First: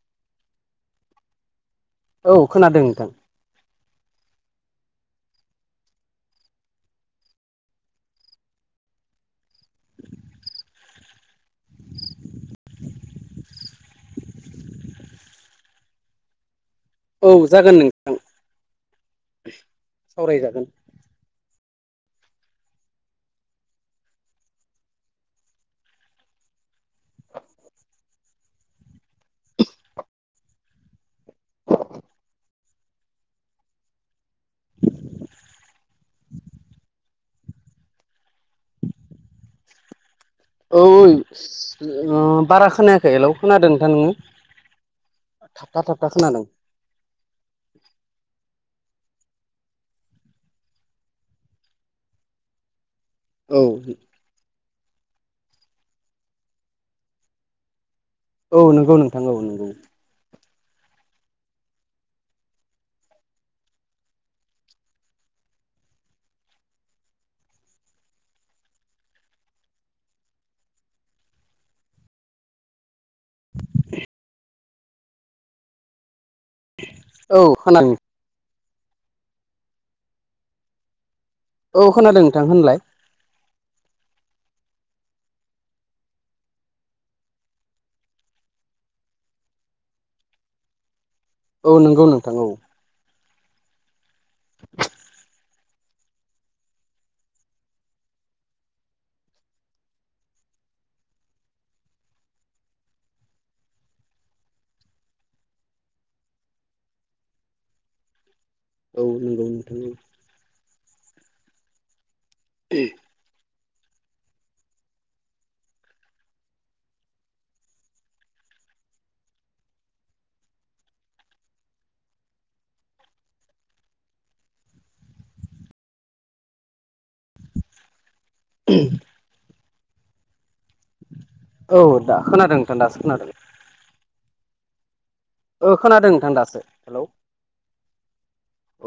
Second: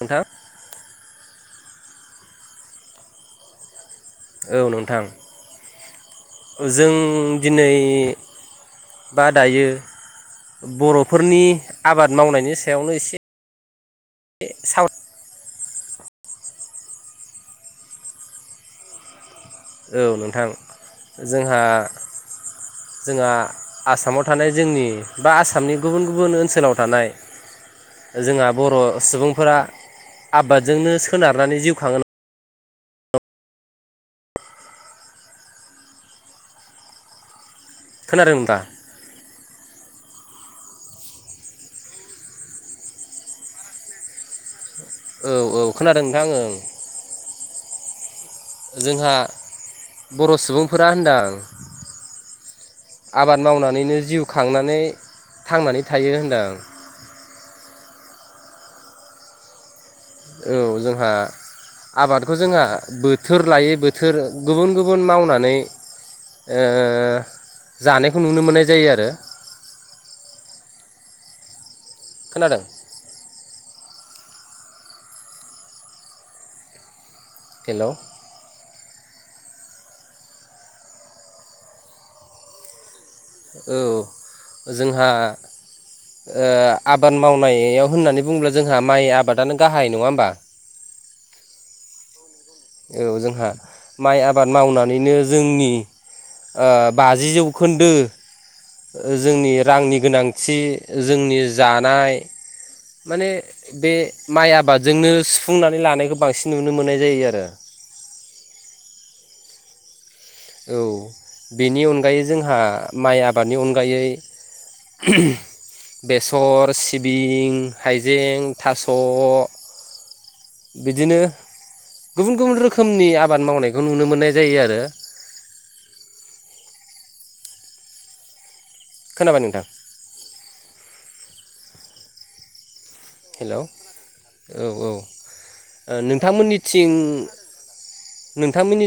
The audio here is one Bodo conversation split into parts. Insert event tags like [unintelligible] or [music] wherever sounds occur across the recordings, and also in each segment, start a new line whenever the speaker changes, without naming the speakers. नोंथां
औ खोनादों नोंथां।
औ नोंथां जों दिनै बा दायो बर'फोरनि आबाद मावनायनि सायावनो एसे बे साव
औ जागोन नोंथां।
औ नोंथां
सावरायजागोन।
जोंहा जोंहा आसामाव थानाय जोंनि बा आसामनि गुबुन गुबुन ओनसोलाव थानाय जोंहा बर' सुबुंफोरा आबादजोंनो सोनारनानै जिउ खाङो खोनादोंबा
औ उन ओ बारा खोनायाखै हेल' खोनादों नोंथां नोङो?
औ औ
थाबथा थाबथा
नोंथां
खोनादों।
ओं जोंहा बर' सुबुंफोरा होनदां। आबाद
औ
मावनानैनो जिउ खांनानै थांनानै थायो होनदां।
औ नोंगौ नोंथां औ नोंगौ।
औ जोंहा आबादखौ जोंहा बोथोर लायै बोथोर गुबुन गुबुन मावनानै जानायखौ नुनो मोननाय जायो आरो। खोनादों?
[inaudible] औ खोना। औ खोनादों नोंथां होनलाय।
औ जोंहा ओ आबाद मावनायाव होननानै बुङोब्ला जोंहा माइ आबादानो गाहाय नङा होमबा?
औ नंगौ नोंथां औ।
औ जोंहा माइ आबाद मावनानैनो जोंनि ओ बाजि जौखोन्दो ओ जोंनि रांनि गोनांथि जोंनि जानाय माने बे माइ आबादजोंनो सुफुंनानै लानायखौ बांसिन नुनो मोननाय जायो आरो। [inaudible]
औ नंगौ नोंथां।
औ बेनि अनगायै जोंहा माइ आबादनि अनगायै बेसर, सिबिं, हाइजें, थास' बिदिनो गुबुन गुबुन रोखोमनि आबाद मावनायखौ नुनो मोननाय जायो आरो।
[unintelligible]
खोनाबाय नोंथां?
औ दा खोनादों नोंथां दासो खोनादों।
हेल' औ
ओ
औ
खोनादों नोंथां दासो
नोंथांमोनिथिं
हेलौ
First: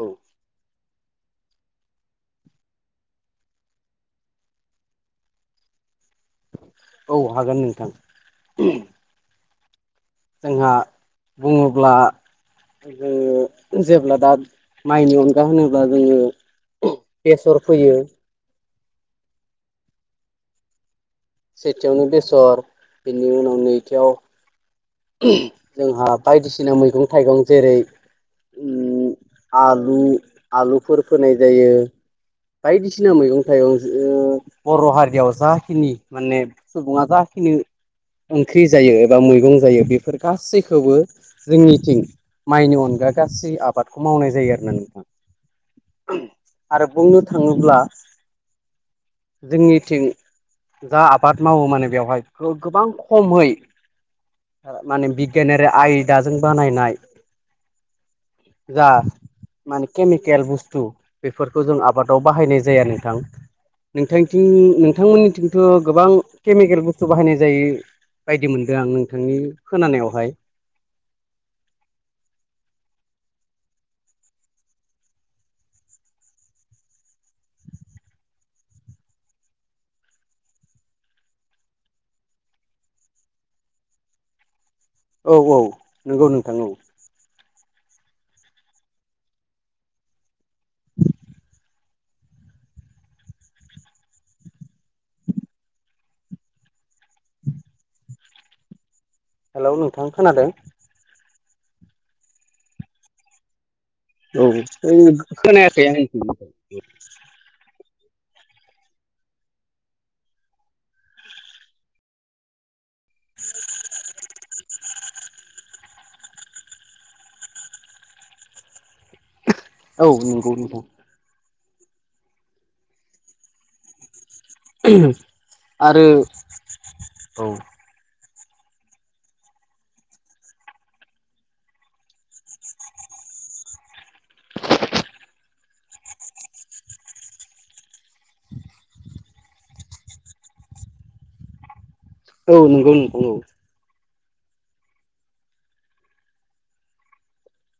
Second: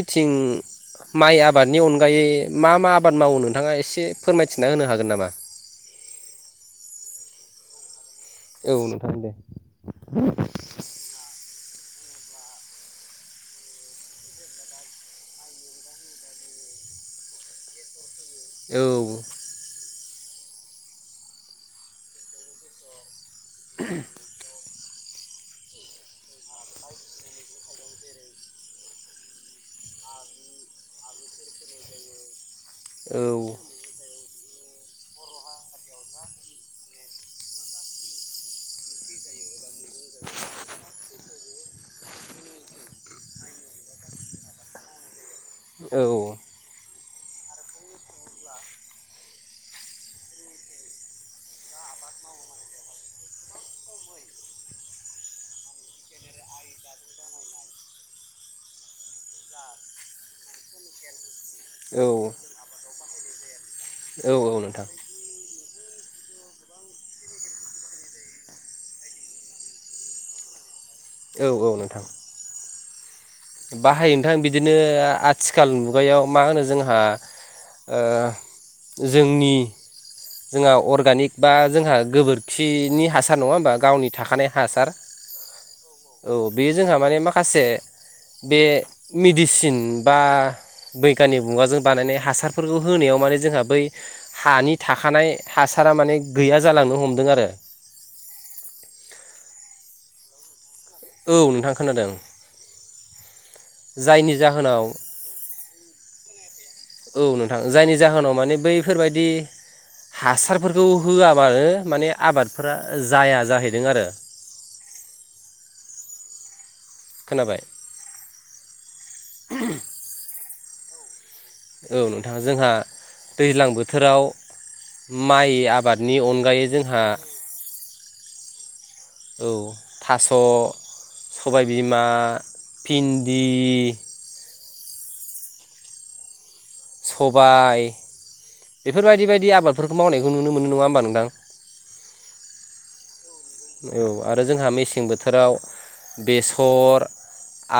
औ।
माइ आबादनि अनगायै मा मा आबाद मावो नोंथाङा एसे फोरमायथिना होनो हागोन नामा?
औ हागोन नोंथां।
औ नोंथां दे।
जोंहा बुङोब्ला जोङो जेब्ला दा माइनि अनगा होनोब्ला जोङो बेसर फोयो,
औ।
सेथियावनो बेसर बेनि उनाव नैथियाव जोंहा बायदिसिना मैगं थाइगं जेरै आलु- आलुफोर फोनाय जायो। बायदिसिना मैगं थाइगं बर' हारियाव जाखिनि माने सुबुङा जाखिनि ओंख्रि जायो एबा मैगं जायो बेफोर गासैखौबो जोंनिथिं माइनि अनगा गासै आबादखौ मावनाय जायो आरो ना नोंथां।
औ।
आरो बुंनो थाङोब्ला जोंनिथिं जा आबाद मावो माने बेवहाय गोबां खमै माने बिगियानारि आयदाजों बानायनाय जा माने केमिकेल बुस्थु बेफोरखौ जों
औ
आबादाव बाहायनाय जाया नोंथां
औ
नोंथांथिं
औ नोंथां
नोंथांमोनिथिं थ' गोबां केमिकेल बुस्थु बाहायनाय जायै बायदि मोनदों आं नोंथांनि खोनानायावहाय।
औ औ नोंथां। बाहायो नोंथां बिदिनो आथिखाल मुगायाव मा होनो जोंहा ओ जोंनि जोंहा अर्गानिक बा जोंहा गोबोरखिनि हासार नङा होमबा गावनि थाखानाय हासार
औ औ नंगौ
औ
नोंथां
बे जोंहा माने माखासे बे मेडिसिन बा बैगानिक मुगाजों बानायनाय हासारफोरखौ होनायाव माने जोंहा बै हानि थाखानाय हासारा माने गैया जालांनो हमदों आरो
हेलौ नोंथां, खोनादों?
औ नोंथां खोनादों। जायनि
औ
जाहोनाव
नोंनि खौ खोनायाखै आङो।
औ नोंथां जायनि जाहोनाव माने बैफोरबायदि हासारफोरखौ होआबानो माने आबादफोरा जाया जाहैदों आरो। खोनाबाय [unintelligible]
औ नंगौ नोगौ।
औ नोंथा जोंहा दैज्लां बोथोराव माइ
आरो
आबादनि अनगायै जोंहा औ थास' सबायबिमा, फिन्दि सबाय बेफोरबायदि बायदि आबादफोरखौ मावनायखौ नुनो मोनो। नङा होमबा नोंथां?
औ नंगौ नंगौ औ।
औ आरो जोंहा मेसें बोथोराव बेसर,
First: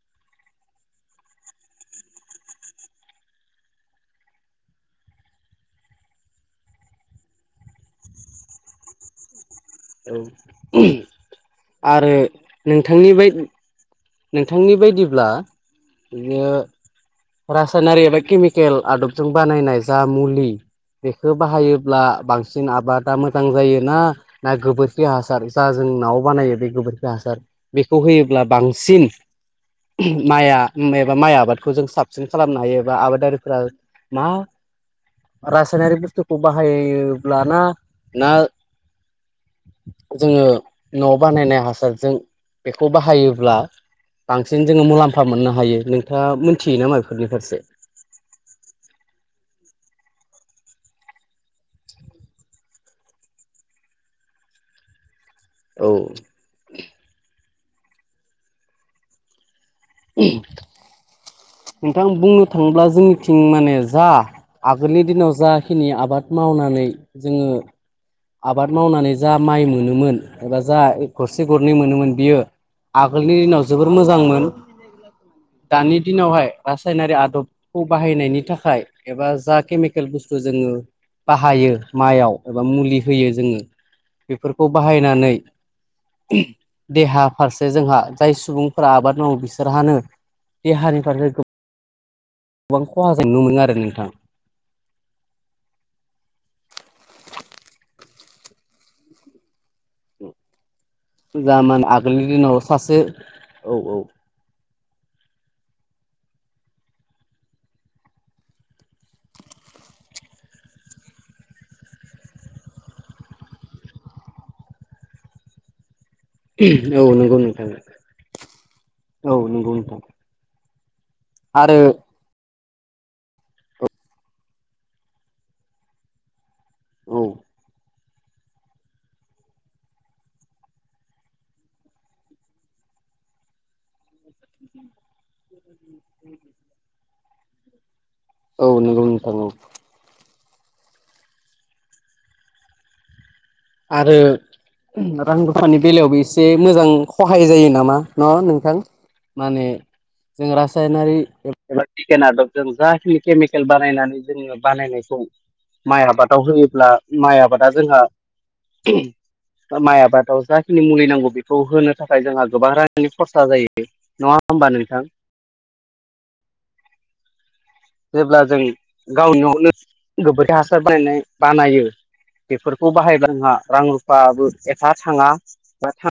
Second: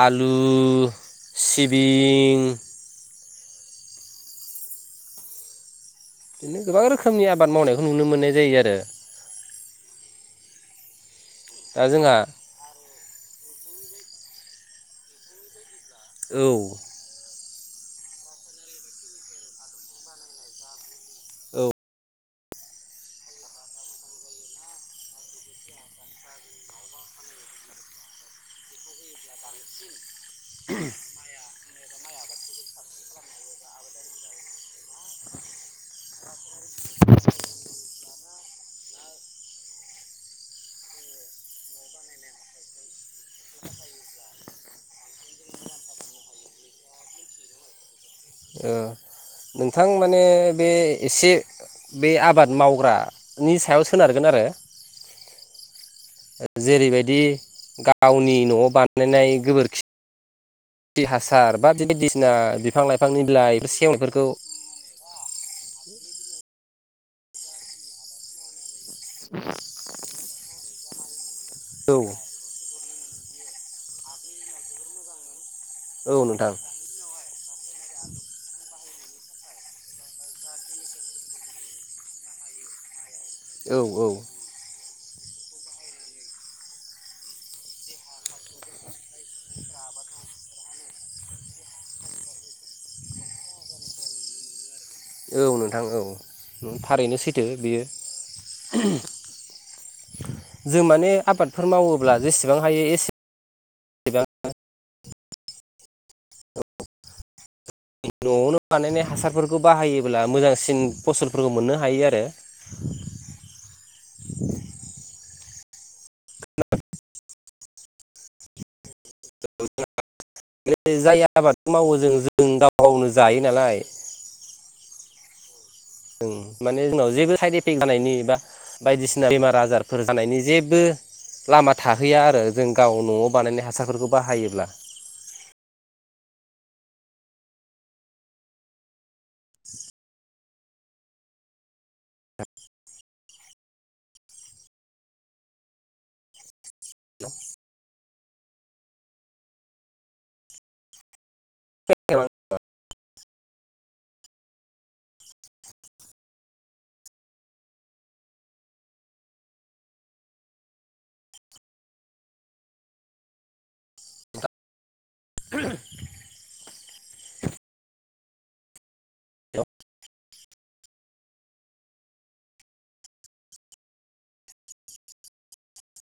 आलु, सिबिं गोबां रोखोमनि आबाद मावनायखौ नुनो मोननाय जायो आरो।
औ
दा
आरो
जोंहा
नोंथांनि बै नोंथांनि बायदिब्ला
औ
बियो
औ
रासायनारि एबा केमिकेल आदबजों बानायनाय जा मुलि बेखौ
ओ
बाहायोब्ला बांसिन आबादा मोजां जायोना ना गोबोरखि हासार जा जों न'आव बानायो बे गोबोरखि हासार बेखौ होयोब्ला बां सिन माइआ एबा माइ आबादखौ जों साबसिन खालामनो हायो एबा आबादारिफोरा मा? रासायनारिक बुस्थुखौ बाहायोब्लाना ना जोङो न' बानायनाय हासारजों बेखौ बाहायोब्ला बांसिन जोङो मुलाम्फा मोननो हायो नोंथाङा मोनथियो‌ नामा बेफोरनि फारसे?
ओ नोंथां माने बे एसे बे आबाद मावग्रानि सायाव सोनारगोन आरो
औ
जेरैबायदि गावनि न'आव बानायनाय गोबोरखि हासार बा
नोंथां
बायदिसिना
बुंनो
बिफां
थाङोब्ला
लाइफांनि
जोंनिथिं
बिलाइ
माने जा
सेवनायफोरखौ
आगोलनि दिनाव जाखिनि आबाद मावनानै जोङो आबाद मावनानै जा माइ मोनोमोन एबा जा गरसे गरनै
औ
मोनोमोन बियो आगोलनि दिनाव जोबोर मोजांमोन दानि
औ
दिनावहाय
नोंथां
रासायनारि आदबखौ बाहायनायनि थाखाय एबा जा केमिकेल बुस्थु जोङो बाहायो माइयाव एबा मुलि होयो जोङो
औ औ
बे फोरखौ बाहायनानै देहा फारसे जोंहा जाय सुबुंफोरा आबाद औ बिसोरहानो देहानि फारसे गोबां खहा जानाय नुनो मोनो आरो नोंथां।
औ नोंथां औ थारैनो सैथो बेयो। जों माने आबादफोर
जामोन
मावोब्ला
आगोलनि दिनाव
जेसेबां हायो
सासे
एसे
औ औ
न'आवनो बानायनाय हासारफोरखौ बाहायोब्ला मोजांसिन फसलफोरखौ मोननो हायो आरो।
औ नंगौ नोंथा औ नंगौ नोंथां।
जाय आबादखौ
आरो
मावो जों जों गाव गावनो जायो नालाय। ओं माने जोंनाव
औ
जेबो साइड इफेक्ट जानायनि बा बायदिसिना बेमार आजारफोर जानायनि जेबो लामा थाहैया आरो जों गाव न'आव बानायनाय हासारफोरखौ बाहायोब्ला।
औ नंगौ नोंथां औ।
[inaudible]
आरो रां रुफानि बेलायावबो एसे मोजां खहाय जायो नामा। ना नोंथां माने जों रासायनारि एबा बिगियान आदजों जाखिनि केमिकेल बानायनानै जोङो बानायनायखौ माइ आबादाव होयोब्ला माइ आबादा जोंहा
[inaudible]
माइ आबादाव जाखिनि मुलि नांगौ बेखौ होनो थाखाय जोंहा गोबां रांनि खरसा जायो नङा होमबा नोंथां?
ओम
जेब्ला जों गावनियावनो गोबोरखि हासार बानायनाय बानायो बेफोरखौ बाहायब्ला आंहा रां रुफाबो एफा थाङा बा थाङ